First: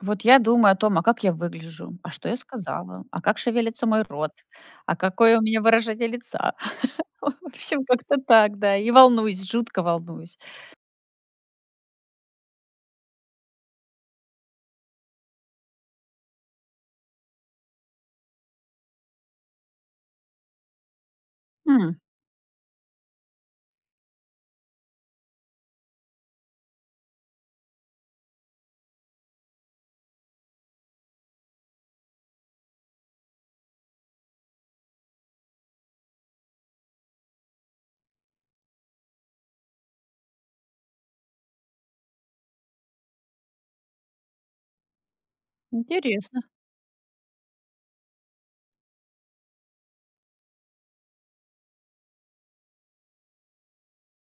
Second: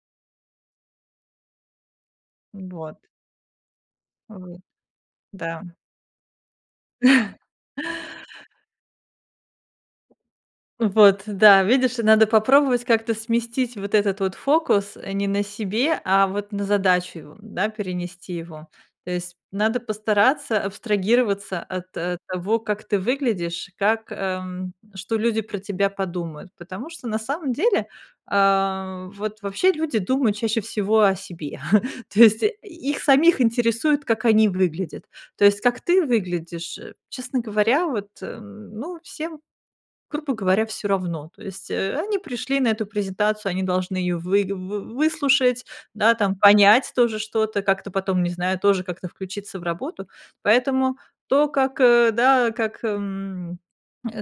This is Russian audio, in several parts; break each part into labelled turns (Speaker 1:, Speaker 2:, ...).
Speaker 1: Вот я думаю о том, а как я выгляжу, а что я
Speaker 2: Н
Speaker 1: сказала,
Speaker 2: вот.
Speaker 1: а как шевелится мой рот,
Speaker 2: Вот,
Speaker 1: а какое у меня
Speaker 2: да.
Speaker 1: выражение лица? В общем, как-то так, да. И волнуюсь, жутко волнуюсь.
Speaker 2: Вот, да, видишь, надо попробовать как-то сместить вот этот вот фокус, э, не на себе, а вот на задачу его, да, перенести его. То есть надо постараться абстрагироваться от,
Speaker 1: М.
Speaker 2: э, того, как ты выглядишь, как, эм что люди про тебя подумают, потому что на самом деле, а, вот вообще люди думают чаще всего о себе. То есть и их самих интересует, как они выглядят. То есть как ты выглядишь, честно говоря, вот, эм, ну, всем, грубо говоря, всё равно. То есть, э, они пришли на эту презентацию, они должны её выг вы выслушать, да, там
Speaker 1: Интересно.
Speaker 2: понять тоже что-то, как-то потом, не знаю, тоже как-то включиться в работу. Поэтому то, как, э, да, как эм,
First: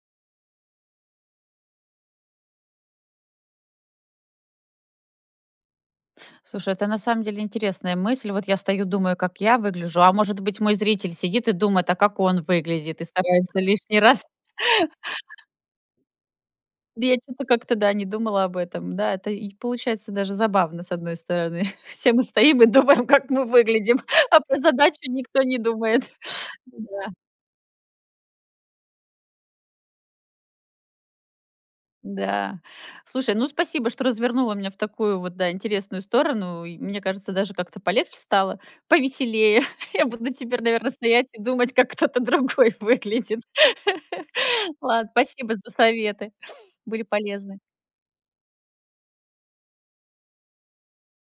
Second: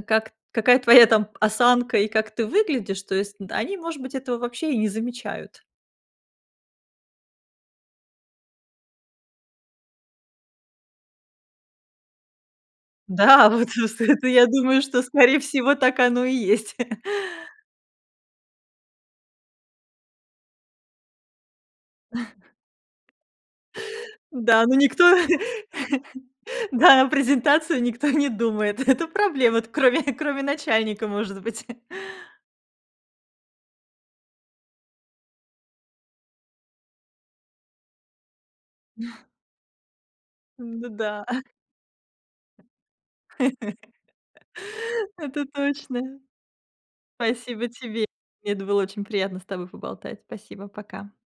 Speaker 2: как какая твоя там осанка и как ты выглядишь, то есть д они, может быть, этого вообще и не замечают.
Speaker 1: Слушай, это на самом деле интересная мысль. Вот я стою, думаю, как я выгляжу. А может быть, мой зритель сидит и думает: "А как он выглядит?"- и
Speaker 2: Да,
Speaker 1: старается
Speaker 2: вот всё
Speaker 1: лишний
Speaker 2: это,
Speaker 1: раз
Speaker 2: я думаю, что, скорее всего, так оно и есть.
Speaker 1: Бе, чё-то как-то, да, не думала об этом. Да, это и получается даже забавно, с одной стороны. Все мы стоим и думаем, как мы выглядим, а про
Speaker 2: Да, но
Speaker 1: задачу
Speaker 2: никто
Speaker 1: никто не думает. Ну
Speaker 2: да, на
Speaker 1: да.
Speaker 2: презентацию никто не думает. Это проблема, т кроме кроме начальника, может быть.
Speaker 1: Да. Слушай, ну, спасибо, что развернула меня в такую вот, да, интересную сторону, и, мне кажется, даже как-то полегче стало, повеселее. Я буду на теперь,
Speaker 2: Ну
Speaker 1: наверно,
Speaker 2: да.
Speaker 1: стоять и думать, как кто-то другой выглядит. Лад
Speaker 2: Это
Speaker 1: спасибо за
Speaker 2: точно.
Speaker 1: советы, были полезны.
Speaker 2: Спасибо тебе. Мне это было очень приятно с тобой поболтать. Спасибо, пока.